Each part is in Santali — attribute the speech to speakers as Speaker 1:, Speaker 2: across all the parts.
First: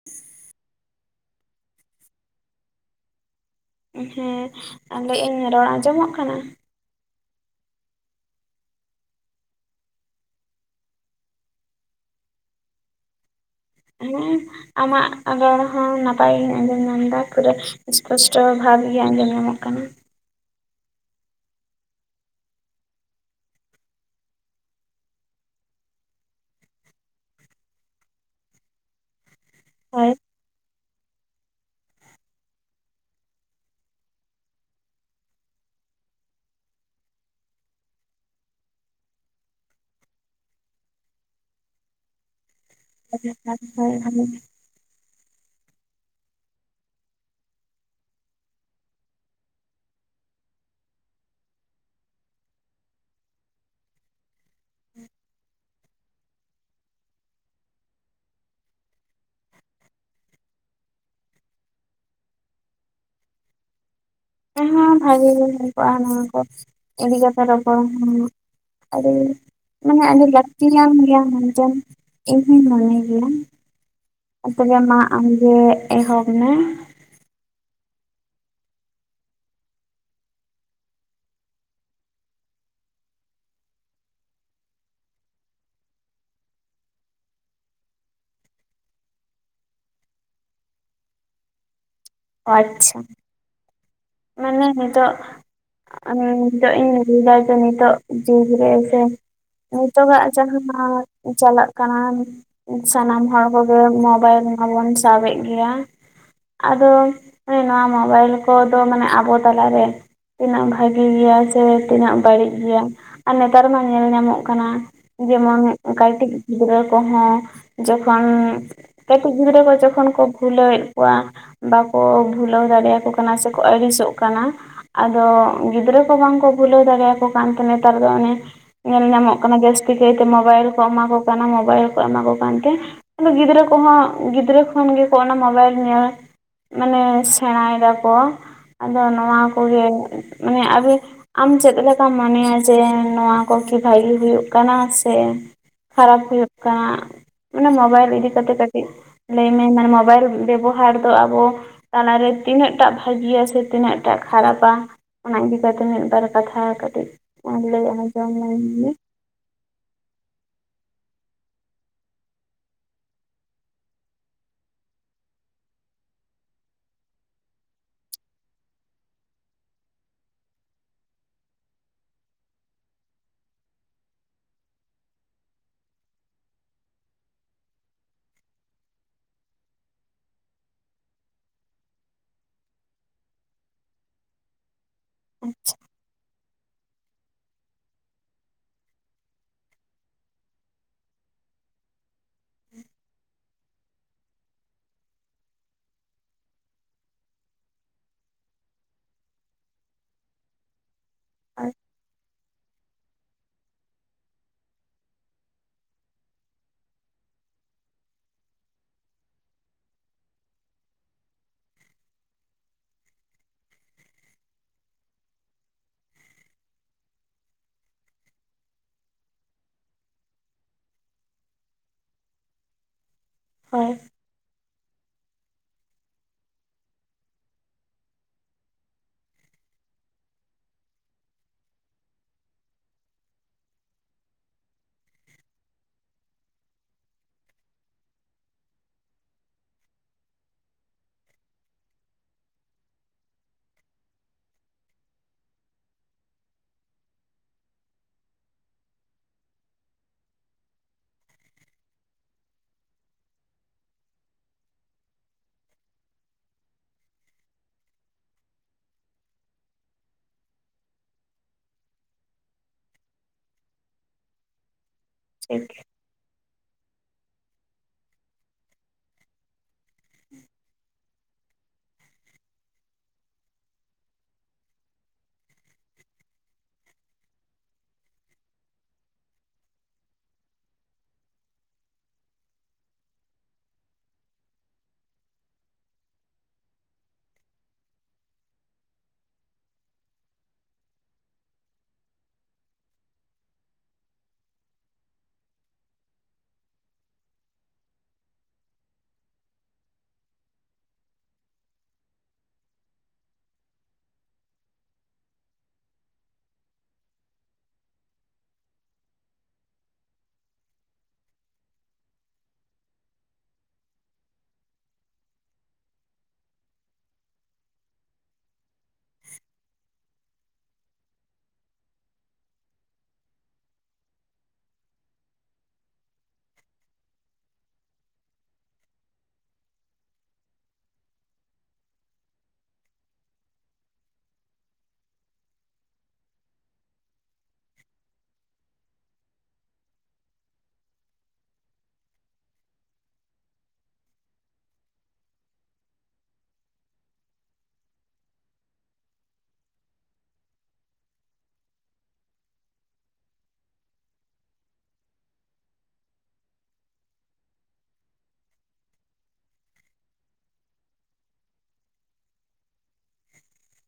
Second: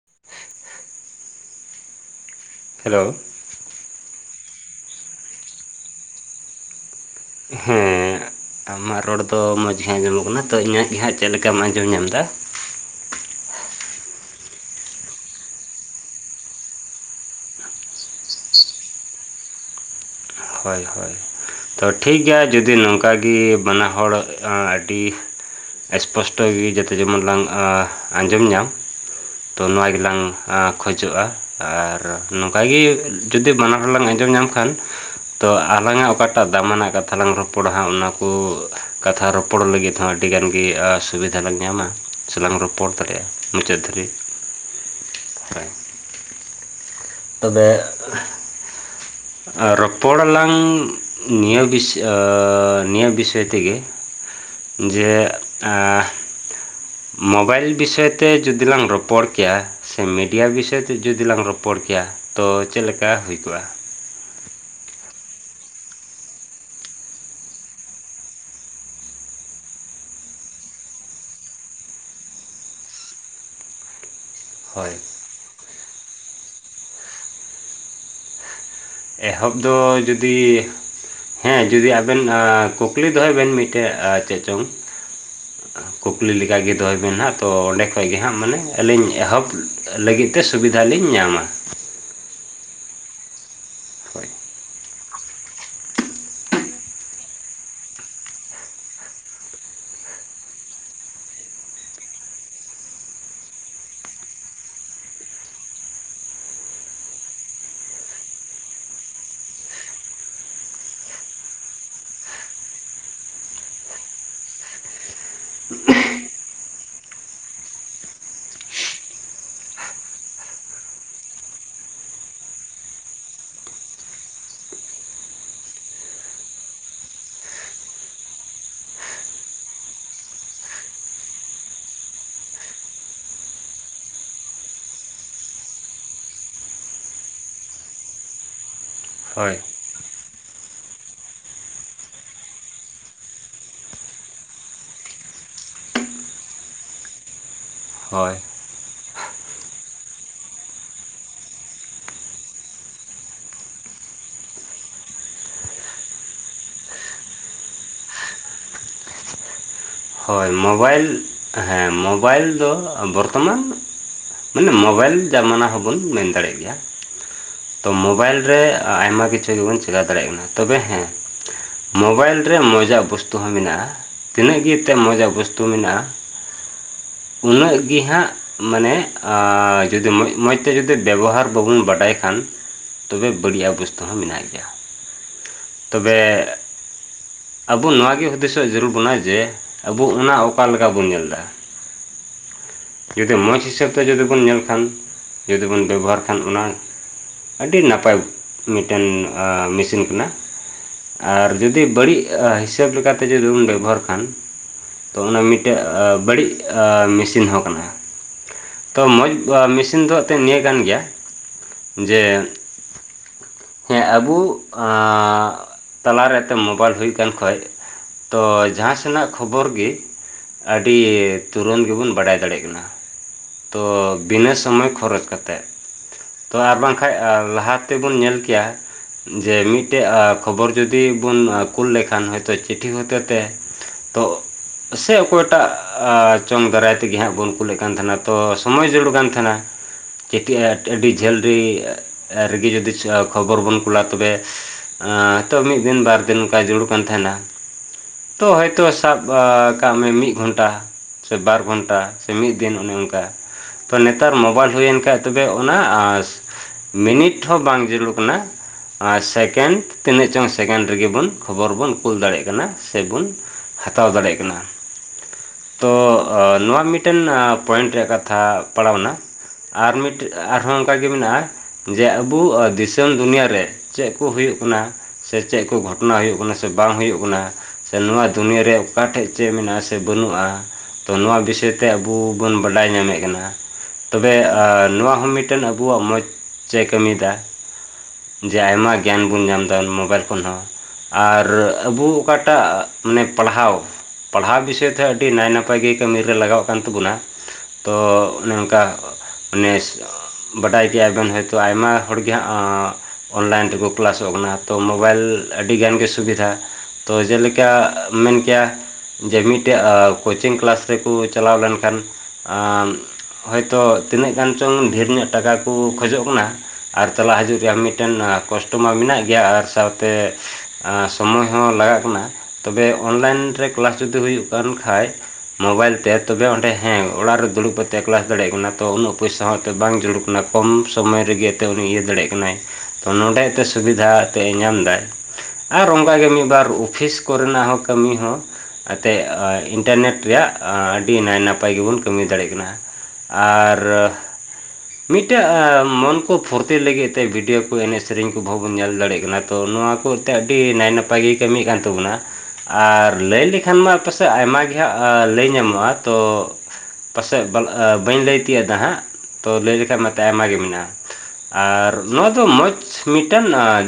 Speaker 1: [inaudible]
Speaker 2: ᱦᱮᱞᱳ!
Speaker 1: ᱦᱮᱸ ᱞᱟᱹᱭᱮᱜ ᱤᱧ ᱨᱚᱲ ᱟᱸᱡᱚᱢᱚᱜ ᱠᱟᱱᱟ?
Speaker 2: ᱦᱮᱸ ᱾ ᱟᱢᱟᱜ ᱨᱚᱲ ᱫᱚ ᱢᱚᱡᱽ ᱜᱮ ᱟᱸᱡᱚᱢᱚᱜ ᱠᱟᱱᱟ, ᱛᱚ ᱤᱧᱟᱹᱜ ᱜᱮ ᱦᱟᱸᱜ ᱪᱮᱫ ᱞᱮᱠᱟᱢ ᱟᱸᱡᱚᱢ ᱧᱟᱢᱫᱟ?
Speaker 1: ᱦᱮᱸ ᱾ ᱟᱢᱟᱜ ᱨᱚᱲᱦᱚᱸ ᱱᱟᱯᱟᱭ ᱜᱤᱧ ᱟᱸᱡᱚᱢ ᱧᱟᱢᱫᱟ ᱯᱩᱨᱟᱹ ᱤᱥᱯᱚᱥᱴᱚ ᱵᱷᱟᱵᱽᱜᱮ ᱟᱸᱡᱚᱢ ᱧᱟᱢᱚᱜ ᱠᱟᱱᱟ ᱾
Speaker 2: ᱦᱳᱭ ᱦᱳᱭ ᱾ ᱛᱚ ᱴᱷᱤᱠ ᱜᱮᱭᱟ ᱡᱩᱫᱤ ᱱᱚᱝᱠᱟᱜᱮ ᱵᱟᱱᱟ ᱦᱚᱲ ᱟᱸ ᱟᱹᱰᱤ ᱮᱥᱯᱚᱥᱴᱚ ᱜᱮ ᱡᱟᱛᱮ ᱡᱮᱢᱚᱱ ᱞᱟᱝ ᱟᱸ ᱟᱸᱡᱚᱢ ᱧᱟᱢ ᱾ ᱛᱚ ᱱᱚᱣᱟ
Speaker 1: ᱦᱳᱭ
Speaker 2: ᱜᱮᱞᱟᱝ ᱟ ᱠᱷᱚᱡᱚᱜᱼᱟ ᱟᱨ ᱱᱚᱝᱠᱟ ᱜᱮ ᱡᱩᱫᱤ ᱵᱟᱱᱟ ᱦᱚᱲ ᱞᱟᱝ ᱟᱸᱡᱚᱢ ᱧᱟᱢ ᱠᱷᱟᱱ ᱛᱚ ᱟᱞᱟᱝᱟᱜ ᱚᱠᱟᱴᱟᱜ ᱫᱟᱢᱟᱱᱟᱜ ᱠᱟᱛᱷᱟ ᱞᱟᱝ ᱨᱚᱯᱚᱲᱟ ᱦᱟᱸᱜ ᱚᱱᱟᱠᱚ ᱠᱟᱛᱷᱟ ᱨᱚᱯᱚᱲ ᱞᱟᱹᱜᱤᱫ ᱦᱚᱸ ᱟᱹᱰᱤ ᱜᱟᱱ ᱜᱮ ᱟᱸ ᱥᱩᱵᱤᱫᱷᱟ ᱞᱟᱝ ᱧᱟᱢᱟ ᱥᱮ ᱞᱟᱝ ᱨᱚᱯᱚᱲ ᱫᱟᱲᱮᱭᱟᱜᱼᱟ ᱢᱩᱪᱟᱹᱫ
Speaker 1: ᱦᱳᱭ
Speaker 2: ᱫᱷᱟᱹᱨᱤᱡ ᱾ [inaudible] ᱦᱳᱭ ᱾ ᱛᱚᱵᱮ ᱨᱚᱯᱚᱲᱟᱞᱟᱝ ᱱᱤᱭᱟᱹ ᱵᱤᱥ ᱟᱸᱻ ᱱᱤᱭᱟᱹ ᱵᱤᱥᱚᱭ ᱛᱮᱜᱮ ᱾ ᱡᱮ ᱟᱸᱻ ᱢᱳᱵᱟᱭᱤᱞ ᱵᱤᱥᱚᱭ ᱛᱮ ᱡᱩᱫᱤ ᱞᱟᱝ ᱨᱚᱯᱚᱲ ᱠᱮᱭᱟ, ᱥᱮ ᱢᱮᱰᱤᱭᱟ ᱵᱤᱥᱚᱭ ᱛᱮ ᱡᱩᱫᱤ ᱞᱟᱝ ᱨᱚᱯᱚᱲ ᱠᱮᱭᱟ ᱛᱚ ᱪᱮᱫ ᱞᱮᱠᱟ ᱦᱩᱭ ᱠᱚᱜᱼᱟ?
Speaker 1: ᱮᱱ ᱦᱚᱸ ᱵᱷᱟᱜᱤ ᱜᱮ ᱦᱩᱭ ᱠᱚᱜᱼᱟ ᱱᱚᱣᱟ ᱠᱚ ᱤᱫᱤ ᱠᱟᱛᱮ ᱨᱚᱯᱚᱲᱟ ᱦᱚ ᱟᱹᱵᱤ ᱢᱟᱱᱮ ᱟᱹᱰᱤ ᱞᱟᱹᱠᱛᱤᱭᱟᱱ ᱜᱮᱭᱟ ᱢᱮᱱᱛᱮ ᱤᱧᱦᱩᱸᱧ ᱢᱚᱱᱮ ᱜᱮᱭᱟ ᱾ ᱛᱚᱵᱮ
Speaker 2: ᱦᱳᱭ
Speaker 1: ᱢᱟ ᱟᱢ ᱜᱮ ᱮᱦᱚᱵ ᱢᱮ ᱾
Speaker 2: ᱮᱦᱚᱵ ᱫᱚ ᱡᱩᱫᱤ ᱦᱮᱸ ᱡᱚᱫᱤ ᱟᱵᱮᱱ ᱟᱸ ᱠᱩᱠᱞᱤ ᱫᱚᱦᱚᱭ ᱵᱮᱱ ᱢᱤᱫᱴᱮᱡ ᱪᱮᱫ ᱪᱚᱝ? ᱠᱩᱠᱞᱤ ᱞᱮᱠᱟ ᱜᱮ ᱫᱚᱦᱚᱭ ᱵᱮᱱ ᱦᱟᱸᱜ ᱛᱚ ᱚᱸᱰᱮ ᱠᱷᱚᱡ ᱜᱮ ᱦᱟᱸᱜ ᱢᱟᱱᱮ ᱟᱹᱞᱤᱧ ᱮᱦᱚᱵ ᱞᱟᱹᱜᱤᱫ ᱛᱮ ᱥᱩᱵᱤᱫᱷᱟ ᱞᱤᱧ ᱧᱟᱢᱟ ᱾
Speaker 1: ᱟᱪᱪᱷᱟ,
Speaker 2: ᱦᱳᱭ
Speaker 1: ᱢᱟᱱᱮ ᱱᱤᱛᱚᱜ ᱟᱫᱚ ᱱᱤᱛᱚᱜ ᱤᱧ ᱞᱟᱹᱭᱫᱟ ᱡᱮ ᱱᱤᱛᱚᱜ ᱡᱩᱜᱽ ᱨᱮ ᱥᱮ ᱱᱤᱛᱚᱜᱟᱜ ᱡᱟᱦᱟᱸ ᱢᱟ ᱪᱟᱞᱟᱜ ᱠᱟᱱᱟ ᱥᱟᱱᱟᱢ ᱦᱚᱲ ᱠᱚᱜᱮ ᱢᱳᱵᱟᱭᱤᱞ ᱢᱟᱵᱚᱱ ᱥᱟᱵᱮᱫ ᱜᱮᱭᱟ, ᱟᱫᱚ ᱦᱮᱸ ᱱᱚᱣᱟ ᱢᱚᱵᱟᱭᱤᱞ ᱠᱚᱫᱚ ᱢᱟᱱᱮ ᱟᱵᱚ ᱛᱟᱞᱟᱨᱮ ᱛᱤᱱᱟᱹᱜ ᱵᱷᱟᱜᱤ ᱜᱮᱭᱟ ᱥᱮ ᱛᱤᱱᱟᱹᱜ ᱵᱟᱹᱲᱤᱡ ᱜᱮᱭᱟ ᱟᱨ ᱱᱮᱛᱟᱨ ᱢᱟ ᱧᱮᱞ ᱧᱟᱢᱚᱜ ᱠᱟᱱᱟ ᱡᱮᱢᱚᱱ ᱠᱟᱹᱴᱤᱡ ᱜᱤᱫᱽᱨᱟᱹ ᱠᱚᱦᱚᱸ ᱡᱚᱠᱷᱚᱱ ᱠᱟᱹᱴᱤᱡ ᱜᱤᱫᱽᱨᱟᱹ ᱠᱚ ᱡᱚᱠᱷᱚᱱ ᱠᱚ ᱵᱷᱩᱞᱟᱹᱣ ᱮᱫ ᱠᱚᱣᱟ ᱵᱟ ᱠᱚ ᱵᱷᱩᱞᱟᱹᱣ ᱫᱟᱲᱮᱭᱟᱠᱚ ᱠᱟᱱᱟ ᱥᱮᱠᱚ ᱟᱹᱲᱤᱥᱚᱜ ᱠᱟᱱᱟ ᱾ ᱟᱫᱚ ᱜᱤᱫᱽᱨᱟᱹ ᱠᱚ ᱵᱟᱝᱠᱚ ᱵᱷᱩᱞᱟᱹᱣ ᱫᱟᱲᱮᱭᱟᱠᱚ ᱠᱟᱱᱛᱮ ᱱᱮᱛᱟᱨ ᱫᱚ ᱚᱱᱮ ᱧᱮᱞ ᱧᱟᱢᱚᱜ ᱠᱟᱱᱟ ᱡᱟᱹᱥᱛᱤ ᱠᱟᱹᱭᱛᱮ ᱢᱳᱵᱟᱭᱤᱞ ᱠᱚ ᱮᱢᱟ ᱠᱚ ᱠᱟᱱᱟ, ᱢᱳᱚᱵᱟᱭᱤᱞ ᱠᱚ ᱮᱢᱟ ᱠᱚ ᱠᱟᱱᱛᱮ ᱟᱫᱚ ᱜᱤᱫᱽᱨᱟᱹ ᱠᱚᱦᱚᱸ ᱜᱤᱫᱽᱨᱟᱹ ᱠᱷᱚᱱ ᱜᱮᱠᱚ ᱚᱱᱟ ᱢᱳᱵᱟᱭᱤᱞ ᱧᱮᱞ ᱢᱟᱱᱮ ᱥᱮᱬᱟᱭ ᱫᱟᱠᱚ ᱟᱫᱚ ᱱᱚᱣᱟ
Speaker 2: ᱦᱳᱭ
Speaker 1: ᱠᱚᱜᱮ ᱢᱟᱱᱮ ᱟᱵᱤ ᱟᱢ ᱪᱮᱫ ᱞᱮᱠᱟᱢ ᱢᱚᱱᱮᱭᱟ ᱡᱮ ᱱᱚᱣᱟ ᱠᱚ ᱠᱤ ᱵᱷᱟᱹᱜᱤ ᱦᱩᱭᱩᱜ ᱠᱟᱱᱟ? ᱥᱮ ᱠᱷᱟᱨᱟᱯ ᱦᱩᱭᱩᱜ ᱠᱟᱱᱟ? ᱢᱟᱱᱮ ᱢᱳᱵᱟᱭᱤᱞ ᱤᱫᱤ
Speaker 2: ᱦᱳᱭ
Speaker 1: ᱠᱟᱛᱮ ᱠᱟᱹᱴᱤᱡ ᱞᱟᱹᱭᱢᱮ ᱢᱟᱱᱮ ᱢᱳᱵᱟᱭᱤᱞ ᱵᱮᱵᱚᱦᱟᱨ ᱫᱚ ᱟᱵᱚ ᱛᱟᱞᱟᱨᱮ ᱛᱤᱱᱟᱹᱜ ᱴᱟᱜ ᱵᱷᱟᱹᱜᱤᱭᱟ ᱥᱮ ᱛᱤᱱᱟᱹᱜ ᱴᱟᱜ ᱠᱷᱟᱨᱟᱯᱟ? ᱚᱱᱟ ᱤᱫᱤ ᱠᱟᱛᱮ ᱢᱤᱫ ᱵᱟᱨ ᱠᱟᱛᱷᱟ ᱠᱟᱹᱴᱤᱡ ᱞᱟᱹᱭ ᱟᱡᱚᱢᱟᱹᱧ ᱢᱮ ᱾
Speaker 2: ᱦᱳᱭ ᱢᱳᱵᱟᱭᱤᱞ ᱦᱮᱸ ᱢᱳᱵᱟᱭᱤᱞ ᱫᱚ ᱵᱚᱨᱛᱚᱢᱟᱱ ᱢᱟᱱᱮ ᱢᱳᱵᱟᱭᱤᱞ ᱡᱟᱢᱟᱱᱟ ᱦᱚᱸᱵᱚᱱ ᱢᱮᱱ ᱫᱟᱲᱮᱜ ᱜᱮᱭᱟ ᱾ ᱛᱚ ᱢᱳᱵᱟᱭᱤᱞ ᱨᱮ ᱟᱭᱢᱟ ᱠᱤᱪᱷᱩ ᱜᱮᱵᱚᱱ ᱪᱮᱠᱟ ᱫᱟᱲᱮᱭᱟᱜ ᱠᱟᱱᱟ, ᱛᱚᱵᱮ ᱦᱮᱸ ᱢᱳᱵᱟᱭᱤᱞ ᱨᱮ ᱢᱚᱡᱽ ᱟᱜ ᱵᱚᱥᱛᱩ ᱦᱚᱸ ᱢᱮᱱᱟᱜᱼᱟ ᱛᱤᱱᱟᱹᱜ ᱜᱮ ᱛᱮ ᱢᱚᱡᱟᱜ ᱵᱚᱥᱛᱩ ᱢᱮᱱᱟᱜᱼᱟ, ᱩᱱᱟᱹᱜ ᱜᱮ ᱦᱟᱸᱜ ᱢᱟᱱᱮ ᱟᱸ ᱡᱚᱫᱤ ᱢᱚᱸᱡ ᱢᱚᱸᱡᱽ ᱛᱮ ᱡᱩᱫᱤ ᱵᱮᱵᱚᱦᱟᱨ ᱵᱟᱵᱚᱱ ᱵᱟᱰᱟᱭ ᱠᱷᱟᱱ ᱛᱚᱵᱮ ᱵᱟᱹᱲᱤᱡ ᱟᱜ ᱵᱚᱥᱛᱩ ᱦᱚᱸ ᱢᱮᱱᱟᱜ ᱜᱮᱭᱟ ᱾
Speaker 1: [unintelligible]
Speaker 2: ᱛᱚᱵᱮ ᱟᱵᱚ ᱱᱚᱣᱟ ᱜᱮ ᱦᱩᱫᱤᱥᱚᱜ ᱡᱟᱹᱨᱩᱲ ᱵᱚᱱᱟ ᱡᱮ ᱟᱵᱚ ᱚᱱᱟ ᱚᱠᱟ ᱞᱮᱠᱟ ᱵᱚᱱ ᱧᱮᱞ ᱫᱟ ᱾ ᱡᱩᱫᱤ ᱢᱚᱡᱽ ᱦᱤᱥᱟᱹᱵ ᱛᱮ ᱡᱩᱫᱤ ᱵᱚᱱ ᱧᱮᱞ ᱠᱷᱟᱱ, ᱡᱩᱫᱤ ᱵᱚᱱ ᱵᱮᱵᱚᱦᱟᱨ ᱠᱷᱟᱱ ᱚᱱᱟ ᱟᱹᱰᱤ ᱱᱟᱯᱟᱭ ᱢᱤᱫᱴᱮᱱ ᱟᱸᱻ ᱢᱮᱥᱤᱱ ᱠᱟᱱᱟ ᱾ ᱟᱨ ᱡᱩᱫᱤ ᱵᱟᱹᱲᱤᱡ ᱦᱤᱥᱟᱹᱵ ᱞᱮᱠᱟᱛᱮ ᱡᱩᱫᱤ ᱵᱚᱱ ᱵᱮᱵᱚᱦᱟᱨ ᱠᱷᱟᱱ ᱛᱚ ᱚᱱᱟ ᱢᱤᱫᱴᱮᱡ ᱵᱟᱹᱲᱤᱡ ᱟ ᱢᱮᱥᱤᱱ ᱦᱚᱸ ᱠᱟᱱᱟ ᱾ ᱛᱚ ᱢᱚᱡᱽ ᱢᱮᱥᱤᱱ ᱫᱚ ᱮᱛᱮ ᱱᱤᱭᱟᱹ ᱠᱟᱱ ᱜᱮᱭᱟ ᱡᱮ ᱦᱮᱸ ᱟᱵᱚ ᱟᱸᱻ ᱛᱟᱞᱟ ᱨᱮ ᱮᱛᱮ ᱢᱳᱵᱟᱭᱤᱞ ᱦᱩᱭ ᱠᱟᱱ ᱠᱷᱚᱡ ᱛᱚ ᱡᱟᱦᱟᱸ ᱥᱮᱱᱟᱜ ᱠᱷᱚᱵᱚᱨ ᱜᱮ ᱟᱹᱰᱤ ᱛᱩᱨᱟᱹᱱᱛ ᱜᱮᱵᱚᱱ ᱵᱟᱰᱟᱭ ᱫᱟᱲᱮᱜ ᱠᱟᱱᱟ,
Speaker 1: ᱦᱳᱭ
Speaker 2: ᱛᱚ ᱵᱤᱱᱟᱹ ᱥᱚᱢᱚᱭ ᱠᱷᱚᱨᱚᱪ ᱠᱟᱛᱮᱜ ᱾ ᱛᱚ ᱟᱨ ᱵᱟᱝᱠᱷᱟᱡ ᱞᱟᱦᱟ ᱛᱮᱵᱚᱱ ᱧᱮᱞ ᱠᱮᱭᱟ᱾ ᱡᱮ ᱢᱤᱫᱴᱮᱡ ᱟ ᱠᱷᱚᱵᱚᱨ ᱡᱩᱫᱤ ᱵᱚᱱ ᱠᱩᱞ ᱞᱮᱠᱷᱟᱱ ᱦᱚᱭᱛᱚ ᱪᱤᱴᱷᱤ ᱦᱚᱛᱮ ᱛᱮ ᱛᱚᱜ ᱥᱮ ᱚᱠᱚᱭᱴᱟᱜ ᱪᱚᱝ ᱫᱟᱨᱟᱭ ᱛᱮᱜᱮ ᱦᱟᱸᱜ ᱵᱚᱱ ᱠᱩᱞᱮᱫ ᱠᱟᱱ ᱛᱟᱦᱮᱱᱟ ᱛᱚ ᱥᱚᱢᱚᱭ ᱡᱟᱹᱨᱩᱲ ᱠᱟᱱ ᱛᱟᱦᱮᱸᱱᱟ᱾ ᱠᱮᱛᱷᱤ ᱟ ᱟᱹᱰᱤ ᱡᱷᱟᱹᱞ ᱨᱮ ᱨᱟᱹᱜᱤ ᱡᱟᱹᱫᱤᱥ ᱠᱷᱚᱵᱚᱨ ᱵᱚᱱ ᱠᱩᱞᱟ ᱛᱚᱵᱮ ᱟᱸ ᱛᱚ ᱢᱤᱫ ᱫᱤᱱ ᱵᱟᱨ ᱫᱤᱱ ᱱᱚᱝᱠᱟ ᱡᱟᱨᱩᱲ ᱠᱟᱱ ᱛᱟᱦᱮᱸᱱᱟ᱾ ᱛᱚ ᱦᱚᱭᱛᱳ ᱥᱟᱵ ᱟᱠᱟᱜ ᱢᱤᱜ ᱜᱷᱚᱱᱴᱟ ᱥᱮ ᱵᱟᱨ ᱜᱷᱚᱱᱴᱟ᱾ ᱛᱮ ᱢᱤᱫ ᱫᱤᱱ ᱚᱱᱮ ᱚᱱᱠᱟ᱾ ᱛᱚ ᱱᱮᱛᱟᱨ ᱢᱳᱵᱟᱭᱤᱞ ᱦᱩᱭᱮᱱ ᱠᱷᱟᱡ ᱛᱚᱵᱮ ᱚᱱᱟ ᱟᱸᱥ ᱢᱤᱱᱤᱴ ᱦᱚᱸ ᱵᱟᱝ ᱡᱟᱨᱩᱲ ᱠᱟᱱᱟ᱾ ᱟᱨ ᱥᱮᱠᱮᱱᱰ ᱛᱤᱱᱟᱹᱜ ᱪᱚᱝ ᱥᱮᱠᱮᱱᱰ ᱨᱮᱜᱮ ᱵᱚᱱ ᱠᱷᱚᱵᱚᱨ ᱵᱚᱱ ᱠᱩᱞ ᱫᱟᱲᱮᱭᱟᱜ ᱠᱟᱱᱟ ᱥᱮᱵᱚᱱ ᱦᱟᱛᱟᱣ ᱫᱟᱲᱮᱜ ᱠᱟᱱᱟ᱾
Speaker 1: ᱴᱷᱤᱠ᱾
Speaker 2: ᱛᱚ ᱚ ᱱᱚᱣᱟ ᱢᱤᱫᱴᱮᱱ ᱮᱸ ᱯᱚᱭᱮᱱᱴ ᱨᱮᱭᱟᱜ ᱠᱟᱛᱷᱟ ᱯᱟᱲᱟᱣᱱᱟ᱾ ᱟᱨ ᱢᱤᱫᱴᱮᱡ ᱟᱨᱦᱚᱸ ᱚᱱᱠᱟ ᱜᱮ ᱢᱮᱱᱟᱜ-ᱟ ᱡᱮ ᱟᱵᱚ ᱫᱤᱥᱚᱢ ᱫᱩᱱᱭᱟᱹ ᱨᱮ ᱪᱮᱜ ᱠᱚ ᱦᱩᱭᱩᱜ ᱠᱟᱱᱟ ᱥᱮ ᱪᱮᱫ ᱠᱚ ᱜᱷᱚᱴᱚᱱᱟ ᱦᱩᱭᱩᱜ ᱠᱟᱱᱟ ᱥᱮ ᱵᱟᱝ ᱦᱩᱭᱩᱜ ᱠᱟᱱᱟ᱾ ᱥᱮ ᱱᱚᱣᱟ ᱫᱩᱱᱭᱟᱹ ᱨᱮ ᱚᱠᱟ ᱴᱷᱮᱡ ᱪᱮᱫ ᱢᱮᱱᱟᱜᱼᱟ ᱥᱮ ᱵᱟᱹᱱᱩᱜᱼᱟ᱾ ᱛᱚ ᱱᱚᱣᱟ ᱵᱤᱥᱚᱭ ᱛᱮ ᱟᱵᱚ ᱵᱚᱱ ᱵᱟᱰᱟᱭ ᱧᱟᱢᱮᱫ ᱠᱟᱱᱟ᱾ ᱛᱚᱵᱮ ᱟ ᱱᱚᱣᱟ ᱦᱚᱸ ᱢᱤᱫᱴᱮᱱ ᱟᱵᱚᱣᱟᱜ ᱢᱚᱸᱪ ᱮᱪ ᱠᱟᱹᱢᱤᱫᱟ᱾ ᱡᱮ ᱟᱭᱢᱟ ᱜᱮᱭᱟᱱ ᱵᱚᱱ ᱧᱟᱢᱫᱟ ᱢᱳᱵᱟᱭᱤᱞ ᱠᱷᱚᱱ ᱦᱚᱸ᱾ ᱟᱨ ᱟᱵᱚ ᱚᱠᱟᱴᱟᱜ ᱢᱟᱱᱮ ᱯᱟᱲᱦᱟᱣ ᱯᱟᱲᱦᱟᱣ ᱵᱤᱥᱚᱭ ᱛᱮᱦᱚ ᱟᱹᱰᱤ ᱱᱟᱭ ᱱᱟᱯᱟᱭ ᱜᱮ ᱠᱟᱹᱢᱤ ᱨᱮ ᱞᱟᱜᱟᱣ ᱟᱜ ᱠᱟᱱ ᱛᱟᱵᱚᱱᱟ᱾ ᱛᱚ ᱚᱱᱮ ᱚᱱᱠᱟ ᱢᱟᱱᱮᱥ ᱵᱟᱰᱟᱭ ᱜᱮᱭᱟᱵᱮᱱ ᱦᱚᱭᱛᱳ ᱟᱭᱢᱟ ᱦᱚᱲ ᱜᱮ ᱦᱟᱸᱜ ᱚᱱᱞᱟᱭᱤᱱ ᱛᱮᱠᱚ ᱠᱞᱟᱥᱚᱜ ᱠᱟᱱᱟ, ᱛᱚ ᱢᱳᱵᱟᱭᱤᱞ ᱟᱹᱰᱤ ᱜᱟᱱ ᱜᱮ ᱥᱩᱵᱤᱫᱷᱟ᱾ ᱛᱚ ᱡᱮᱞᱮᱠᱟ ᱢᱮᱱ ᱠᱮᱭᱟ ᱡᱮ ᱢᱤᱫᱴᱮᱡ ᱟ ᱠᱳᱪᱤᱝ ᱠᱞᱟᱥ ᱨᱮᱠᱚ ᱪᱟᱞᱟᱣ ᱞᱮᱱᱠᱷᱟᱱ ᱟᱸ ᱦᱚᱭᱛᱚ ᱛᱤᱱᱟᱹᱜ ᱜᱟᱱ ᱪᱚᱝ ᱰᱷᱮᱨ ᱧᱚᱜ ᱴᱟᱠᱟ ᱠᱚ ᱠᱷᱚᱡᱚᱜ ᱠᱟᱱᱟ᱾ ᱟᱨ ᱪᱟᱞᱟᱜ ᱦᱤᱡᱩᱜ ᱨᱮᱭᱟᱜ ᱢᱤᱫᱴᱮᱱ ᱟᱸ ᱠᱚᱥᱴᱚ ᱢᱟ ᱢᱮᱱᱟᱜ ᱜᱮᱭᱟ ᱟᱨ ᱥᱟᱶᱛᱮ ᱟᱸ ᱥᱚᱢᱚᱭ ᱦᱚᱸ ᱞᱟᱜᱟᱜ ᱠᱟᱱᱟ, ᱛᱚᱵᱮ ᱚᱱᱞᱟᱭᱤᱱ ᱨᱮ ᱠᱞᱟᱥ ᱡᱚᱫᱤ ᱦᱩᱭᱩᱜ ᱠᱟᱱ ᱠᱷᱟᱡ ᱢᱚᱵᱟᱭᱤᱞ, ᱛᱮᱯ᱾ ᱛᱚᱵᱮ ᱚᱸᱰᱮ ᱦᱮᱸ ᱚᱲᱟᱜ ᱨᱮ ᱫᱩᱲᱩᱵ ᱠᱟᱛᱮᱫ ᱮ ᱠᱞᱟᱥ ᱫᱟᱲᱮᱭᱟᱜ ᱠᱟᱱᱟ, ᱛᱚ ᱩᱱᱟᱹᱜ ᱯᱚᱭᱥᱟ ᱦᱚᱸ ᱮᱛᱮᱫ ᱵᱟᱝ ᱡᱟᱲᱩᱲ ᱠᱟᱱᱟ ᱠᱚᱢ ᱥᱚᱢᱚᱭ ᱨᱮᱜᱮ ᱛᱮ ᱩᱱᱤ ᱤᱭᱟᱹ ᱫᱟᱲᱮᱭᱟᱜ ᱠᱟᱱᱟᱭ, ᱛᱚ ᱱᱚᱸᱰᱮ ᱮᱛᱮ ᱥᱩᱵᱤᱫᱷᱟ ᱛᱮᱜ ᱮ ᱧᱟᱢ ᱫᱟᱭ᱾ ᱟᱨ ᱚᱱᱠᱟᱜᱮ ᱢᱤᱫ-ᱵᱟᱨ ᱚᱯᱷᱤᱥ ᱠᱚᱨᱮᱱᱟᱜ ᱦᱚᱸ ᱠᱟᱹᱢᱤ ᱦᱚᱸ ᱟᱛᱮᱜ ᱚᱭ ᱤᱱᱴᱟᱨᱱᱮᱴ ᱨᱮᱭᱟᱜ ᱟᱸ ᱰᱤ ᱱᱟᱭ ᱱᱟᱯᱟᱭ ᱜᱮᱵᱚᱱ ᱠᱟᱹᱢᱤ ᱫᱟᱲᱮᱜ ᱠᱟᱱᱟ, ᱟᱨ ᱢᱤᱫᱴᱟᱜ ᱮ ᱢᱚᱱ ᱠᱚ ᱯᱷᱩᱨᱛᱤ ᱞᱟᱹᱜᱤᱫ ᱛᱮ ᱵᱷᱤᱰᱭᱳ ᱠᱚ, ᱮᱱᱮᱡ ᱥᱮᱨᱮᱧ ᱠᱚ ᱵᱷᱚ ᱧᱮᱞ ᱫᱟᱲᱮᱭᱟ-ᱜ ᱠᱟᱱᱟ᱾ ᱛᱚ ᱱᱚᱣᱟ ᱠᱚ ᱮᱛᱮᱜ ᱟᱹᱰᱤ ᱱᱟᱭ ᱱᱟᱯᱟᱭ ᱜᱮᱭ ᱠᱟᱹᱢᱤ ᱠᱟᱱ ᱛᱟᱵᱚᱱᱟ᱾ ᱟᱨ ᱞᱮᱭ ᱞᱮᱠᱷᱟᱱ ᱢᱟ ᱯᱟᱥᱮᱡ ᱟᱭᱢᱟ ᱜᱮ ᱦᱟᱸᱜ ᱞᱮᱭ ᱧᱟᱢᱚᱜᱼᱟ ᱛᱚ ᱯᱟᱥᱮᱡ ᱵᱟᱞᱟ ᱵᱟᱹᱧ ᱞᱟᱹᱭ ᱛᱤᱭᱟᱹᱜ ᱫᱟ ᱦᱟᱸᱜ ᱛᱳ ᱞᱮᱭ ᱞᱮᱠᱷᱟᱡ ᱢᱟᱛᱮ ᱟᱭᱢᱟ ᱜᱤ ᱢᱮᱱᱟᱜᱼᱟ᱾ ᱟᱨ ᱱᱚᱣᱟ ᱫᱚ ᱢᱚᱡᱽ ᱢᱤᱫᱴᱮᱱ ᱟᱸ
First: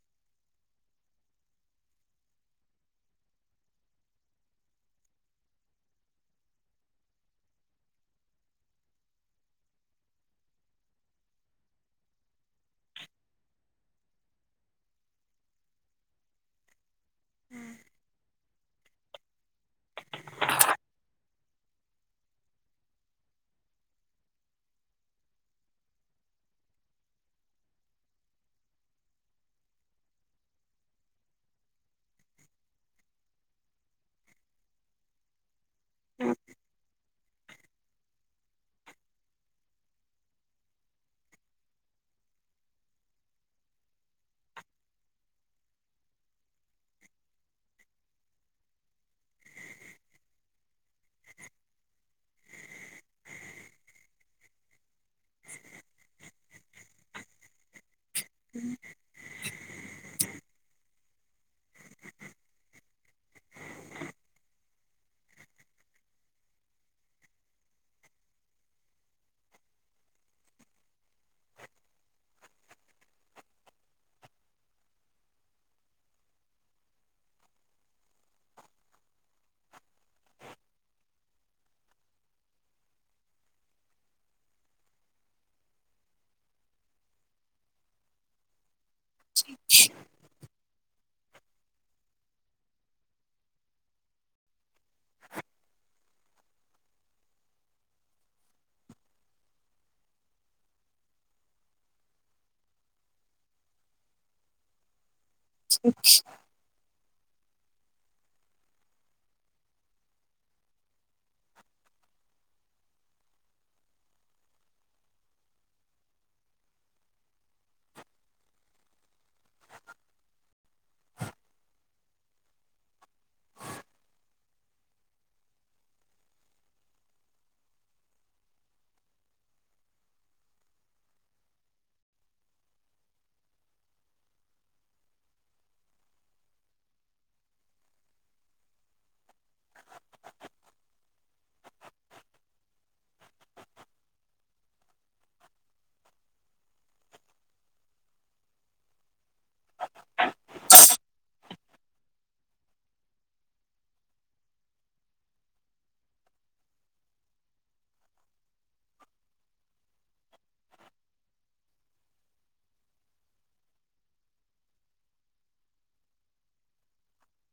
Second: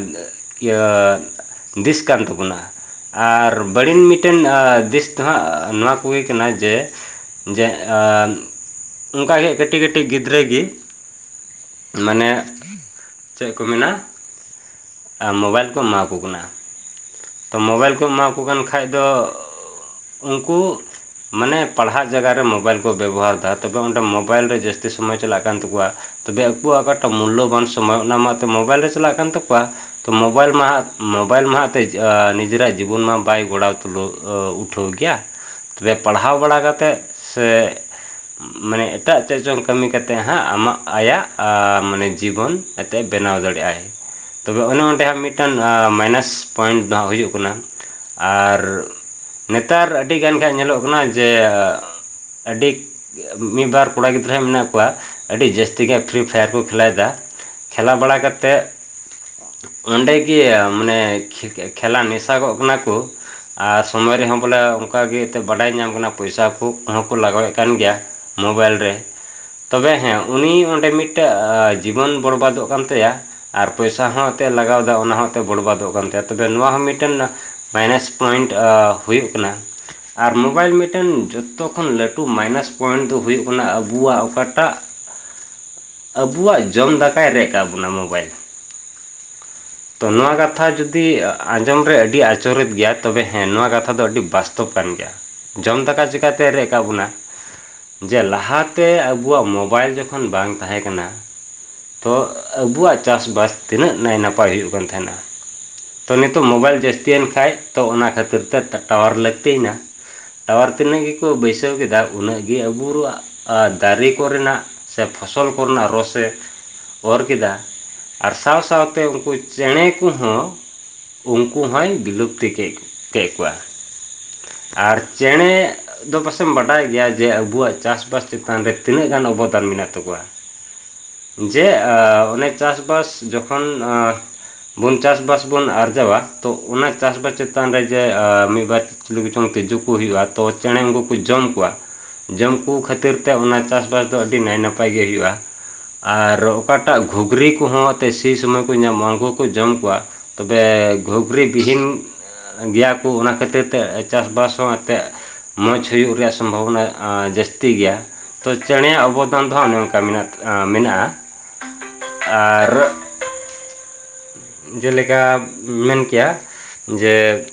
Speaker 2: ᱤᱭᱟᱹ ᱫᱤᱥ ᱠᱟᱱ ᱛᱟᱵᱚᱱᱟ᱾ ᱟᱨ ᱵᱟᱹᱲᱤᱱ ᱢᱤᱫᱴᱮᱱ ᱟ ᱫᱤᱥ ᱫᱚ ᱦᱟᱸᱜ ᱱᱚᱣᱟ ᱠᱚᱜᱮ ᱠᱟᱱᱟ ᱡᱮ ᱡᱮ ᱟᱸ ᱚᱱᱠᱟᱜᱮ ᱦᱟᱜ ᱠᱟᱹᱴᱤᱡ ᱠᱟᱹᱴᱤᱡ ᱜᱤᱫᱽᱨᱟᱹ ᱜᱤ ᱢᱟᱱᱮ ᱪᱮᱜ ᱠᱚ ᱢᱮᱱᱟ? ᱟᱸ ᱢᱳᱵᱟᱭᱤᱞ ᱠᱚ ᱮᱢᱟᱠᱚ ᱠᱟᱱᱟ᱾ ᱛᱚ ᱢᱳᱵᱟᱭᱤᱞ ᱠᱩ ᱮᱢᱟ ᱟᱹᱠᱩ ᱠᱟᱱ ᱠᱷᱟᱡ ᱫᱚ ᱩᱝᱠᱩ ᱢᱟᱱᱮ ᱯᱟᱲᱦᱟᱜ ᱡᱟᱜᱟᱨ ᱨᱮ ᱢᱳᱵᱟᱭᱤᱞ ᱠᱚ ᱵᱮᱵᱚᱦᱟᱨᱫᱟ ᱛᱚᱵᱮ ᱚᱸᱰᱮ ᱢᱳᱵᱟᱭᱤᱞ ᱨᱮ ᱡᱟᱹᱥᱛᱤ ᱥᱚᱢᱚᱭ ᱪᱟᱞᱟᱜ ᱠᱟᱱ ᱛᱟᱹᱠᱚᱣᱟ ᱛᱚᱵᱮ ᱟᱹᱠᱩᱣᱟᱜ ᱚᱠᱟᱴᱟᱜ ᱢᱩᱞᱚᱵᱟᱱ ᱥᱚᱢᱚᱭ ᱚᱱᱟ ᱢᱟ ᱮᱛᱚ ᱢᱳᱵᱟᱭᱤᱞ ᱨᱮ ᱪᱟᱞᱟᱜ ᱠᱟᱱ ᱛᱟᱹᱠᱚᱣᱟ ᱛᱚ ᱢᱳᱵᱟᱭᱤᱞ ᱢᱟ ᱦᱟᱸᱜ ᱢᱳᱵᱟᱭᱤᱞ ᱢᱟ ᱦᱟᱸᱜᱛᱮ ᱱᱤᱡᱮᱨᱟᱜ ᱡᱤᱵᱩᱱ ᱢᱟ ᱵᱟᱭ ᱜᱚᱲᱟᱣ ᱛᱩᱞᱟᱹᱣ ᱩᱴᱷᱟᱹᱣ ᱠᱮᱭᱟ ᱛᱚᱵᱮ ᱯᱟᱲᱦᱟᱣ ᱵᱟᱲᱟ ᱠᱟᱛᱮᱜ ᱥᱮ ᱢᱟᱱᱮ ᱮᱴᱟᱜ ᱪᱮᱜ ᱪᱚᱝ ᱠᱟᱹᱢᱤ ᱠᱟᱛᱮᱫ ᱦᱟᱸᱜ ᱟᱢᱟᱜ ᱟᱭᱟᱜ ᱢᱟᱱᱮ ᱡᱤᱵᱚᱱ ᱮᱛᱮᱜ ᱵᱮᱱᱟᱣ ᱫᱟᱲᱮᱭᱟᱜᱼ ᱟᱭ ᱛᱚᱵᱮ ᱚᱱᱮ ᱚᱸᱰᱮ ᱦᱟᱸᱜ ᱢᱤᱫᱴᱟᱱ ᱢᱟᱭᱱᱟᱥ ᱯᱚᱭᱮᱱᱴ ᱫᱚ ᱱᱟᱦᱟᱸᱜ ᱦᱩᱭᱩᱜ ᱠᱟᱱᱟ᱾ ᱟᱨ ᱱᱮᱛᱟᱨ ᱟᱹᱰᱤᱜᱟᱱ ᱜᱮ ᱦᱟᱸᱜ ᱧᱮᱞᱚᱜ ᱠᱟᱱᱟ ᱡᱮ ᱟᱹᱰᱤ ᱢᱤᱜᱵᱟᱨ ᱠᱚᱲᱟ ᱜᱤᱫᱽᱨᱟᱹ ᱦᱟᱸᱜ ᱢᱤᱱᱟᱜ ᱠᱚᱣᱟ ᱟᱹᱰᱤ ᱡᱟᱹᱥᱛᱤ ᱜᱮ ᱯᱷᱨᱤ ᱯᱷᱟᱭᱟᱨ ᱠᱚ ᱠᱷᱮᱞᱟᱭᱫᱟ ᱠᱷᱮᱞᱟ ᱵᱟᱲᱟ ᱠᱟᱛᱮᱫ ᱚᱸᱰᱮ ᱜᱤ ᱢᱟᱱᱮ ᱠᱷᱮ ᱠᱷᱮᱞᱟ ᱱᱮᱥᱟᱜᱚᱜ ᱠᱟᱱᱟ ᱠᱚ ᱟᱨ ᱥᱚᱢᱚᱭ ᱨᱮᱦᱚᱸ ᱵᱚᱞᱮ ᱚᱱᱠᱟᱜᱮ ᱮᱛᱮ ᱵᱟᱰᱟᱭ ᱧᱟᱢ ᱠᱟᱱᱟ᱾ ᱯᱚᱭᱥᱟ ᱠᱩ ᱦᱚᱸᱠᱚ ᱞᱟᱜᱟᱣᱮᱫ ᱠᱟᱱ ᱜᱤᱭᱟ ᱢᱳᱵᱟᱭᱤᱞ ᱨᱮ ᱛᱚᱵᱮ ᱦᱮᱸ ᱩᱱᱤ ᱚᱸᱰᱮ ᱢᱤᱫᱴᱟᱜ ᱡᱤᱵᱚᱱ ᱵᱚᱨᱵᱟᱫᱚᱜ ᱠᱟᱱ ᱛᱟᱭᱟ ᱟᱨ ᱯᱚᱭᱥᱟ ᱦᱚᱸ ᱮᱛᱮ ᱞᱟᱜᱟᱣᱫᱟ ᱚᱱᱟ ᱦᱚᱸ ᱮᱛᱮ ᱵᱚᱲᱵᱟᱫᱚᱜ ᱠᱟᱱ ᱛᱟᱭᱟ ᱛᱚᱵᱮ ᱱᱚᱣᱟ ᱦᱚᱸ ᱢᱤᱫᱴᱮᱱ ᱢᱟᱭᱱᱟᱥ ᱯᱚᱭᱮᱱᱴ ᱦᱩᱭᱩᱜ ᱠᱟᱱᱟ ᱟᱨ ᱢᱳᱵᱟᱭᱤᱞ ᱢᱤᱫ ᱴᱮᱱ ᱡᱷᱚᱛᱚᱠᱷᱚᱱ ᱞᱟᱹᱴᱩ ᱢᱟᱭᱱᱟᱥ ᱯᱚᱭᱮᱱᱴ ᱫᱚ ᱦᱩᱭᱩᱜ ᱠᱟᱱᱟ ᱟᱹᱵᱩᱣᱟᱜ ᱚᱠᱟᱴᱟᱜ ᱟᱹᱵᱩᱣᱟᱜ ᱡᱚᱢ ᱫᱟᱠᱟᱭ ᱨᱮᱡ ᱠᱟᱜ ᱵᱩᱱᱟ ᱢᱳᱵᱟᱭᱤᱞ ᱛᱚ ᱱᱚᱣᱟ ᱠᱟᱛᱷᱟ ᱡᱩ, ᱫᱤ ᱟᱸᱡᱚᱢ ᱨᱮ ᱟᱹᱰᱤ ᱟᱪᱚᱨᱤᱛ ᱜᱤᱭᱟ ᱛᱚᱵᱮ ᱦᱮᱸ ᱱᱚᱣᱟ ᱠᱟᱛᱷᱟ ᱫᱚ ᱟᱹᱰᱤ ᱵᱟᱥᱛᱚᱵ ᱠᱟᱱ ᱜᱤᱭᱟ᱾ ᱡᱚᱢ ᱫᱟᱠᱟ ᱪᱤᱠᱟᱛᱮ ᱨᱮᱡ ᱠᱟᱜ ᱵᱩᱱᱟ ᱡᱮ ᱞᱟᱦᱟᱛᱮ ᱟᱹᱵᱩᱣᱟᱜ ᱢᱳᱵᱟᱭᱤᱞ ᱡᱚᱠᱷᱚᱱ ᱵᱟᱝ ᱛᱟᱦᱮᱸ ᱠᱟᱱᱟ᱾ ᱛᱚ ᱟᱹᱵᱩᱣᱟᱜ ᱪᱟᱥᱵᱟᱥ ᱛᱤᱱᱟᱹᱜ ᱱᱟᱭᱱᱟᱯᱟᱭ ᱦᱩᱭᱩᱜ ᱠᱟᱱ ᱛᱟᱦᱮᱱᱟ᱾ ᱛᱚ ᱱᱤᱛᱳᱜ ᱢᱳᱵᱟᱭᱤᱞ ᱡᱟᱹᱥᱛᱤᱭᱮᱱ ᱠᱷᱟᱡ ᱛᱚ ᱚᱱᱟ ᱠᱷᱟᱹᱛᱤᱨ ᱛᱮ ᱴᱟᱣᱟᱨ ᱞᱟᱹᱠᱛᱤᱭᱮᱱᱟ᱾ ᱴᱟᱣᱟᱨ ᱛᱤᱱᱟᱹᱜ ᱜᱤᱠᱚ ᱵᱟᱹᱭᱥᱟᱹᱣ ᱠᱮᱫᱟ ᱩᱱᱟᱹᱜ ᱜᱤ ᱟᱹᱵᱩᱨᱣᱟᱜ ᱫᱟᱨᱮ ᱠᱚᱨᱮᱱᱟᱜ ᱥᱮ ᱯᱷᱚᱥᱚᱞ ᱠᱚᱨᱮᱱᱟᱜ ᱨᱚᱥᱮ ᱚᱨ ᱠᱤᱫᱟ ᱟᱨ ᱥᱟᱶ ᱥᱟᱶᱛᱮ ᱩᱝᱠᱩ ᱪᱮᱸᱬᱮ ᱠᱚᱦᱚᱸ ᱩᱝᱠᱩ ᱦᱚᱭ ᱵᱤᱞᱩᱯᱛᱤ ᱠᱮᱜ ᱠᱮᱜ ᱠᱚᱣᱟ ᱟᱨ ᱪᱮᱸᱬᱮ ᱫᱚ ᱯᱟᱥᱮᱢ ᱵᱟᱰᱟᱭ ᱜᱮᱭᱟ ᱡᱮ ᱟᱹᱵᱩᱣᱟᱜ ᱪᱟᱥᱵᱟᱥ ᱪᱮᱛᱟᱱ ᱨᱮ ᱛᱤᱱᱟᱹᱜ ᱜᱟᱱ ᱚᱵᱚᱫᱟᱱ ᱢᱮᱱᱟᱜ ᱛᱟᱹᱠᱩᱣᱟ᱾ ᱡᱮ ᱚᱱᱮ ᱪᱟᱥᱵᱟᱥ ᱡᱚᱠᱷᱚᱱ ᱵᱩᱱ ᱪᱟᱹᱥ ᱵᱟᱥ ᱵᱚᱱ ᱟᱨᱡᱟᱣᱟ ᱛᱚ ᱚᱱᱟ ᱪᱟᱹᱥᱵᱟᱥ ᱪᱮᱛᱟᱱ ᱨᱮ ᱡᱮ ᱢᱤᱫᱵᱟᱨ ᱪᱤᱞᱤᱪᱚᱝ ᱛᱤᱡᱩ ᱠᱚ ᱦᱩᱭᱩᱜᱼᱟ ᱛᱚ ᱪᱮᱸᱬᱮ ᱩᱱᱠᱩ ᱠᱚ ᱡᱚᱢ ᱠᱚᱣᱟ ᱡᱚᱢ ᱠᱩ ᱠᱷᱟᱹᱛᱤᱨ ᱛᱮ ᱚᱱᱟ ᱪᱟᱹᱥᱼᱵᱟᱥ ᱫᱚ ᱟᱹᱰᱤ ᱱᱟᱭ ᱱᱟᱯᱟᱭ ᱜᱤ ᱦᱩᱭᱩᱜᱼᱟ᱾ ᱟᱨ ᱚᱠᱟᱴᱟᱜ ᱜᱷᱩᱜᱽᱨᱤ ᱠᱚᱦᱚᱸ ᱮᱛᱮ ᱥᱤ ᱥᱚᱢᱚᱭ ᱠᱚ ᱧᱟᱢᱼᱟ ᱩᱱᱠᱩ ᱠᱚ ᱡᱚᱢ ᱠᱚᱣᱟ ᱛᱚᱵᱮ ᱜᱷᱩᱜᱽᱨᱤ ᱵᱤᱦᱤᱱ ᱜᱮᱭᱟ ᱠᱳ ᱚᱱᱟ ᱠᱷᱟᱹᱛᱤᱨ ᱛᱮ ᱪᱟᱥᱵᱟᱥ ᱦᱚᱸ ᱛᱮ ᱢᱚᱡᱽ ᱦᱩᱭᱩᱜ ᱨᱮᱭᱟᱜ ᱥᱚᱢᱵᱷᱚᱵᱚᱱᱟ ᱡᱟᱹᱥᱛᱤ ᱜᱤᱭᱟ ᱛᱚ ᱪᱮᱸᱬᱮᱭᱟᱜ ᱚᱵᱚᱫᱟᱱ ᱫᱚ ᱦᱟᱸᱜ ᱱᱚᱝᱠᱟ ᱢᱤᱱᱟᱜ ᱢᱤᱱᱟᱜᱼᱟ ᱟᱨ ᱡᱮᱞᱮᱠᱟ ᱢᱮᱱ ᱠᱮᱭᱟ ᱡᱮ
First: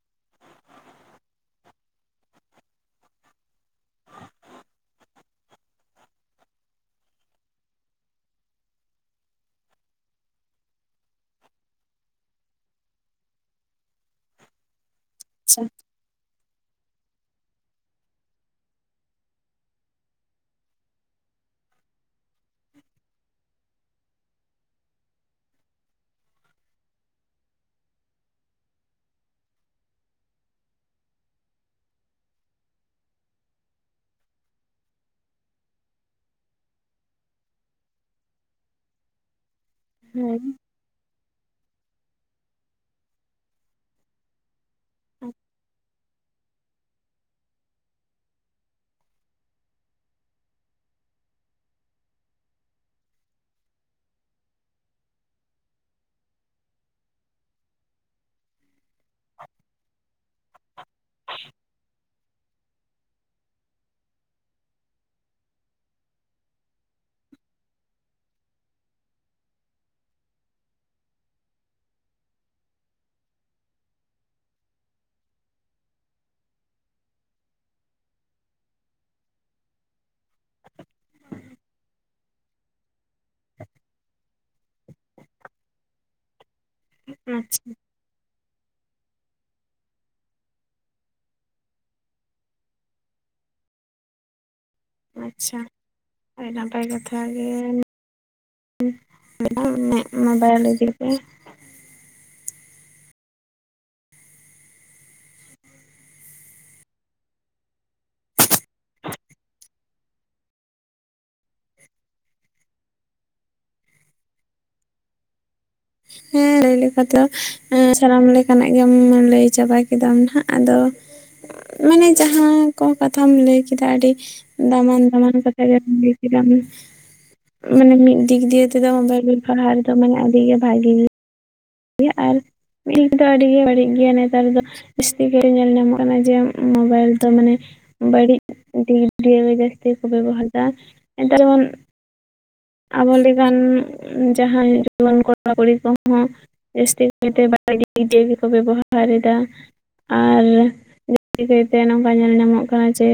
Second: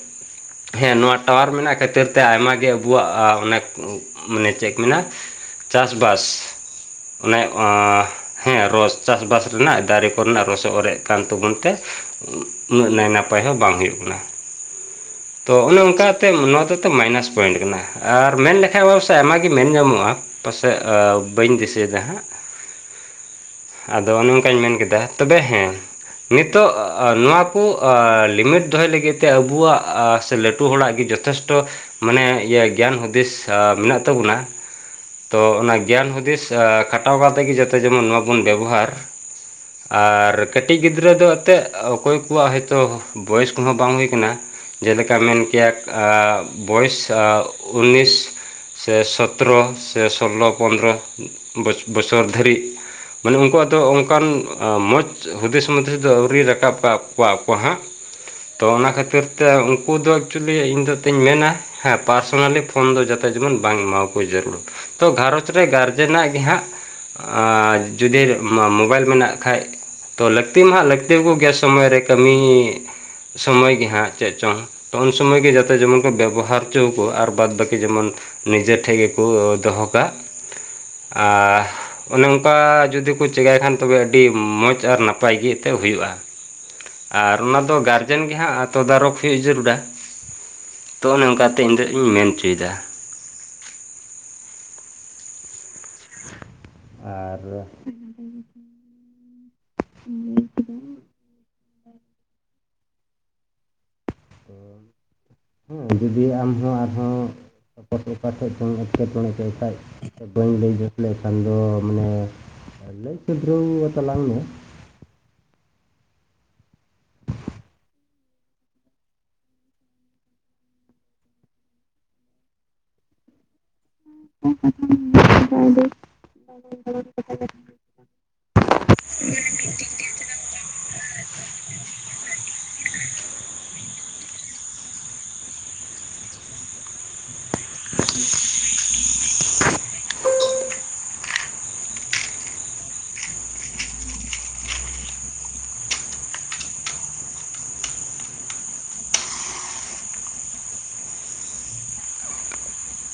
Speaker 2: ᱦᱮᱸ ᱱᱚᱣᱟ ᱴᱟᱣᱟᱨ ᱢᱤᱱᱟᱜ ᱠᱷᱟᱹᱛᱤᱨ ᱛᱮ ᱟᱭᱢᱟ ᱜᱮ ᱟᱹᱵᱩᱣᱟᱜ ᱟᱸ ᱚᱱᱮᱠ ᱢᱟᱱᱮ ᱪᱮᱫ ᱠᱚ ᱢᱮᱱᱟ ᱪᱟᱹᱥᱵᱟᱥ ᱚᱱᱮ ᱦᱮᱸ ᱨᱚᱥ ᱪᱟᱹᱥᱼᱵᱟᱥ ᱨᱮᱱᱟᱜ ᱫᱟᱨᱮ ᱠᱚᱨᱮᱱᱟᱜ ᱨᱚᱥ ᱚᱨᱮᱡ ᱠᱟᱱ ᱛᱟᱵᱚᱱ ᱛᱮ ᱩᱱᱟᱹᱜ ᱱᱟᱭ ᱱᱟᱯᱟᱭ ᱦᱚᱸ ᱵᱟᱝ ᱦᱩᱭᱩᱜ ᱠᱟᱱᱟ ᱛᱚ
Speaker 1: ᱟᱪᱪᱷᱟ
Speaker 2: ᱚᱱᱮ ᱚᱱᱠᱟ ᱛᱮ ᱱᱚᱣᱟ ᱫᱚᱛᱚ ᱢᱟᱭᱱᱟᱥ ᱯᱚᱭᱮᱱᱴ ᱠᱟᱱᱟ ᱟᱨ ᱢᱮᱱ ᱞᱮᱠᱷᱟᱡ ᱟᱭᱢ ᱜᱮ ᱢᱮᱱ ᱧᱟᱢᱚᱜᱼᱟ ᱯᱟᱥᱮᱡ ᱵᱟᱹᱧ ᱫᱤᱥᱟᱹᱭᱮᱫᱟ ᱦᱟᱸᱜ ᱟᱫᱚ ᱚᱱᱮ ᱚᱱᱠᱟᱧ ᱢᱮᱱ ᱠᱮᱫᱟ ᱛᱚᱵᱮ ᱦᱮᱸ ᱱᱤᱛᱚᱜ ᱱᱚᱣᱟ ᱠᱚ ᱞᱤᱢᱤᱴ ᱫᱚᱦᱚᱭ ᱞᱟᱹᱜᱤᱫ ᱛᱮ ᱟᱵᱩᱣᱟᱜ ᱥᱮ ᱞᱟᱹᱴᱩ ᱦᱚᱲᱟᱜ ᱜᱮ ᱡᱚᱛᱷᱮᱥᱴᱚ ᱢᱟᱱᱮ ᱤᱭᱟᱹ ᱜᱮᱭᱟᱱ ᱦᱩᱫᱤᱥ ᱢᱮᱱᱟᱜ ᱛᱟᱵᱩᱱᱟ, ᱛᱚ ᱚᱱᱟ ᱜᱮᱭᱟᱱ ᱦᱩᱫᱤᱥ ᱠᱷᱟᱴᱟᱣ ᱠᱟᱛᱮᱫ ᱜᱮ ᱡᱟᱛᱮ ᱡᱮᱢᱚᱱ ᱱᱚᱣᱟ ᱵᱚᱱ ᱵᱮᱵᱚᱦᱟᱨ ᱟᱨ
Speaker 1: ᱦᱮᱸ
Speaker 2: ᱠᱟᱹᱴᱤᱡ ᱜᱤᱫᱽᱨᱟᱹ ᱫᱚ ᱮᱱᱛᱮᱫ ᱚᱠᱚᱭ ᱠᱩᱣᱟᱜ ᱦᱚᱭᱛᱳ ᱵᱚᱭᱮᱥ ᱠᱚᱦᱚᱸ ᱵᱟᱝ ᱦᱩᱭ ᱠᱟᱱᱟ, ᱡᱮᱞᱮᱠᱟ ᱢᱮᱱ ᱠᱮᱭᱟ ᱟ ᱵᱚᱭᱮᱥ ᱩᱱᱤᱥ ᱥᱮ ᱥᱚᱛᱨᱚ ᱥᱮ ᱥᱳᱞᱞᱳ ᱯᱚᱫᱨᱚ ᱵᱚᱪ ᱵᱚᱪᱷᱚᱨ ᱫᱷᱟᱹᱨᱤᱡ ᱢᱟᱱᱮ ᱩᱱᱠᱩᱣᱟᱜ ᱫᱚ ᱚᱱᱠᱟᱱ ᱢᱚᱡᱽ ᱦᱩᱫᱤᱥ ᱢᱩᱫᱤᱥ ᱫᱚ ᱟᱣᱨᱤ ᱨᱟᱠᱟᱵ ᱠᱟᱜ ᱠᱚᱣᱟ ᱦᱟᱸᱜ ᱛᱚ ᱚᱱᱟ ᱠᱷᱟᱹᱛᱤᱨ ᱛᱮ ᱩᱱᱠᱩ ᱫᱚ ᱮᱠᱪᱩᱞᱤ ᱤᱧ ᱫᱚ ᱛᱤᱧ ᱢᱮᱱᱟ, ᱦᱮᱸ ᱯᱟᱨᱥᱚᱱᱟᱞᱤ ᱯᱷᱳᱱ ᱫᱚ ᱡᱟᱛᱮ ᱡᱮᱢᱚᱱ ᱵᱟᱝ ᱮᱢᱟᱣ ᱠᱚ ᱡᱟᱹᱨᱩᱲ᱾ ᱛᱚ ᱜᱷᱟᱨᱨᱚᱸᱡᱽ ᱨᱮ ᱜᱟᱨᱡᱮᱱᱟᱜ ᱜᱮ ᱦᱟᱸᱜ ᱟᱨ ᱡᱩᱫᱤ ᱢᱳᱵᱟᱭᱤᱞ ᱢᱮᱱᱟᱜ ᱠᱷᱟᱡ ᱛᱚ ᱞᱟᱹᱠᱛᱤ ᱢᱟ ᱦᱟᱸᱜ ᱞᱟᱹᱠ ᱛᱤ ᱠᱚ ᱜᱮᱭᱟ ᱥᱚᱢᱚᱭ ᱨᱮ ᱠᱟᱹᱢᱤ ᱥᱚᱢᱚᱭ ᱜᱮ ᱦᱟᱸᱜ ᱪᱮᱫ ᱪᱚᱝ ᱛᱚ ᱩᱱ ᱥᱚᱢᱚᱭ ᱜᱮ ᱡᱟᱛᱮ ᱡᱮᱢᱚᱱ ᱠᱚ ᱵᱮᱵᱚᱦᱟᱨ ᱪᱩ ᱠᱩ ᱟᱨ ᱵᱟᱫ ᱵᱟᱹᱠᱤ ᱡᱮᱢᱚᱱ ᱱᱤᱡᱮ ᱴᱷᱮᱡ ᱜᱮᱠᱚ ᱫᱚᱦᱚ ᱠᱟᱜ ᱟᱦ ᱚᱱᱮ ᱚᱱᱠᱟ ᱡᱩᱫᱤ ᱠᱚ ᱪᱤᱠᱟᱭ ᱠᱷᱟᱱ ᱛᱚᱵᱮ ᱟᱹᱰᱤ ᱢᱚᱡᱽ ᱟᱨ ᱱᱟᱯᱟᱭ ᱜᱮ ᱛᱮ ᱦᱩᱭᱩᱜᱼᱟ ᱟᱨ ᱚᱱᱟ
Speaker 1: ᱟᱪᱪᱷᱟ
Speaker 2: ᱫᱚ ᱜᱟᱨᱡᱮᱱ ᱜᱮ ᱦᱟᱸᱜ ᱛᱚᱫᱟᱨᱚᱠ ᱦᱩᱭᱩᱜ ᱡᱟᱹᱨᱩᱲᱟ ᱛᱚ ᱚᱱᱮ ᱚᱱᱠᱟᱛᱮ ᱤᱧ ᱫᱚ ᱤᱧ ᱢᱮᱱ ᱪᱩᱭᱫᱟ᱾
Speaker 1: ᱟᱪᱪᱷᱟ ᱟᱹᱰᱤ ᱱᱟᱯᱟᱭ ᱠᱟᱛᱷᱟ
Speaker 2: ᱟᱨ
Speaker 1: ᱜᱮᱢ [unintelligible] ᱢᱠᱵᱟᱭᱤᱞ ᱤᱫᱤ ᱜᱮ
Speaker 2: ᱛ ᱦᱮᱸ ᱡᱩᱫᱤ ᱟᱢᱦᱚᱸ ᱟᱨᱦᱚᱸ ᱚᱠᱟ ᱴᱷᱮᱱ ᱠᱷᱚᱱ ᱮᱴᱠᱮᱴᱚᱬᱮ ᱠᱚᱜ ᱠᱷᱟᱡ ᱵᱟᱹᱧ ᱞᱟᱹᱭ ᱡᱩᱛ ᱞᱮᱠᱷᱟᱱ ᱫᱚ ᱢᱟᱱᱮ ᱞᱟᱹᱭ ᱥᱩᱫᱨᱟᱹᱣ ᱛᱟᱞᱟᱝ ᱢᱮ᱾
Speaker 1: ᱦᱮᱸ ᱞᱟᱹᱭ ᱞᱮᱠᱟ ᱛᱚ ᱥᱟᱱᱟᱢ ᱞᱮᱠᱟᱱᱟᱜ ᱜᱮᱢ ᱞᱟᱹᱭ ᱪᱟᱵᱟ ᱠᱮᱫᱟᱢ ᱱᱟᱸᱜ ᱟᱫᱚ ᱢᱟᱱᱮ ᱡᱟᱦᱟᱸ ᱠᱚ ᱠᱟᱛᱷᱟᱢ ᱞᱟᱹᱭ ᱠᱮᱫᱟ ᱟᱹᱰᱤ ᱫᱟᱢᱟᱱ ᱫᱟᱢᱟᱱ ᱠᱟᱛᱷᱟ ᱜᱮᱢ ᱞᱟᱹᱭ ᱠᱮᱫᱟ ᱢᱟᱱᱮ ᱢᱤᱫ ᱫᱤᱠ ᱫᱤᱭᱮ ᱛᱮᱫᱚ ᱵᱮᱞ ᱯᱟᱦᱟᱲᱤ ᱫᱚ ᱢᱟᱱᱮ ᱟᱹᱰᱤᱜᱮ ᱵᱷᱟᱜᱮ᱾ [inaudible] ᱟᱨ ᱢᱤᱫ ᱫᱚ ᱟᱹᱰᱤ ᱜᱮ ᱵᱟᱹᱲᱤᱡ ᱜᱮᱭᱟ ᱱᱮᱛᱟᱨ ᱫᱚ ᱡᱟᱹᱥᱛᱤ ᱠᱟᱨᱮ ᱧᱮᱞ ᱧᱟᱢᱚᱜ ᱠᱟᱱᱟ ᱡᱮ ᱢᱳᱵᱟᱭᱤᱞ ᱛᱚ ᱢᱟᱱᱮ ᱵᱟᱹᱲᱤᱡ ᱫᱤᱠ ᱫᱤᱭᱮ ᱡᱟᱹᱥᱛᱤ ᱠᱚ ᱵᱮᱵᱚᱦᱟᱨᱟ ᱫᱟ ᱱᱮᱛᱟᱨ ᱵᱚᱱ ᱟᱵᱚ ᱞᱮᱠᱟᱱ ᱡᱟᱦᱟᱸᱭ ᱡᱩᱣᱟᱹᱱ ᱠᱚᱲᱟᱼᱠᱩᱲᱤ ᱠᱚᱦᱚᱸ ᱡᱟᱹᱥᱛᱤ ᱠᱟᱭᱛᱮ ᱵᱟᱲᱤᱡ ᱫᱤᱠ ᱫᱤᱭᱮ ᱜᱮᱠᱚ ᱵᱮᱵᱚᱦᱟᱨ ᱫᱟ ᱟᱨ ᱡᱟᱹᱥᱛᱤ ᱠᱟᱹᱭ ᱛᱮ ᱱᱚᱝᱠᱟ ᱧᱮᱞ ᱧᱟᱢᱚᱜ ᱠᱟᱱᱟ ᱡᱮ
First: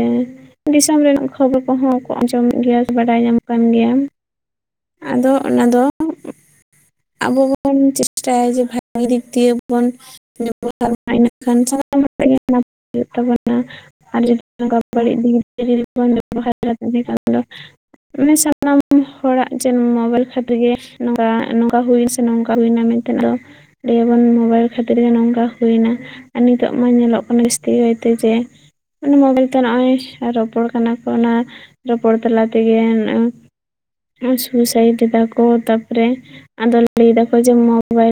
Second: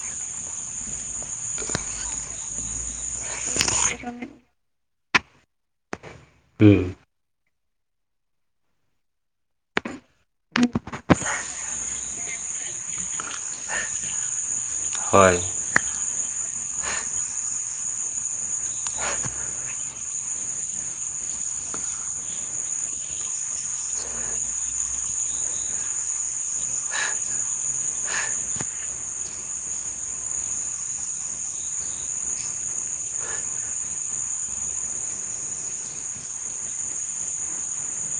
Speaker 1: ᱫᱤᱥᱚᱢ ᱨᱮᱱᱟᱜ ᱠᱷᱚᱵᱚᱨ ᱠᱚᱦᱚᱸ ᱠᱚ ᱟᱸᱡᱚᱢᱮᱫ ᱜᱮᱭᱟ ᱥᱮ ᱵᱟᱰᱟᱭ ᱧᱟᱢᱚᱜ ᱠᱟᱱ ᱜᱮᱭᱟ, ᱟᱫᱚ ᱚᱱᱟᱫᱚ
Speaker 2: ᱦᱩᱸ᱾
Speaker 1: ᱟᱵᱚ ᱵᱚᱱ ᱪᱮᱥᱴᱟᱭᱟ ᱡᱮ ᱵᱷᱟᱜᱤ ᱫᱤᱠ ᱫᱤᱭᱮ ᱵᱚᱱ [unintelligible] ᱮᱸᱰᱮ ᱠᱷᱟᱱ ᱥᱟᱱᱟᱢ ᱞᱮᱠᱟᱱᱟᱜ ᱜᱮ ᱱᱟᱯᱟᱭᱚᱜ ᱛᱟᱵᱚᱱᱟ᱾ ᱟᱨ ᱡᱩᱫᱤ ᱚᱱᱠᱟ ᱵᱟᱹᱲᱤᱡ
Speaker 2: ᱦᱳᱭ
Speaker 1: [unintelligible] ᱵᱚᱱ ᱵᱮᱵᱚᱦᱟᱨᱟ [unintelligible] ᱢᱟᱱᱮ ᱥᱟᱱᱟᱢ ᱦᱚᱲᱟᱜ ᱪᱮᱫ ᱢᱳᱵᱟᱭᱤᱞ ᱠᱷᱟᱛᱤᱨ ᱜᱮ ᱱᱚᱝᱠᱟ, ᱱᱚᱝᱠᱟ ᱦᱩᱭ ᱥᱮ ᱱᱚᱝᱠᱟ ᱦᱩᱭᱮᱱᱟ ᱢᱮᱱᱛᱮᱫ ᱫᱚ ᱞᱟᱹᱭ ᱟᱵᱚᱱ ᱢᱳᱵᱟᱭᱤᱞ ᱠᱷᱟᱹᱛᱤᱨ ᱜᱮ ᱱᱚᱝᱠᱟ ᱦᱩᱭᱱᱟ᱾ ᱟᱨ ᱱᱤᱛᱚᱜ ᱢᱟ ᱧᱮᱞᱚᱜ ᱠᱟᱱᱟ ᱡᱟᱹᱥᱛᱤ ᱠᱟᱭᱛᱮ ᱡᱮ ᱚᱱᱮ ᱢᱚᱵᱟᱭᱤᱞ ᱛᱮ ᱱᱚᱜ-ᱚᱭ ᱨᱚᱯᱚᱲ ᱠᱟᱱᱟ ᱠᱚ ᱚᱱᱟ ᱨᱚᱯᱚᱲ ᱛᱟᱞᱟ ᱛᱮᱜᱮ ᱱᱚᱜ-ᱚ ᱥᱩᱭᱥᱟᱭᱤᱰ ᱮᱫᱟᱠᱚ ᱛᱟᱯᱚᱨᱮ ᱟᱫᱚ ᱞᱟᱹᱭ ᱫᱟᱠᱚ ᱡᱮ ᱢᱩᱵᱟᱭᱤᱞ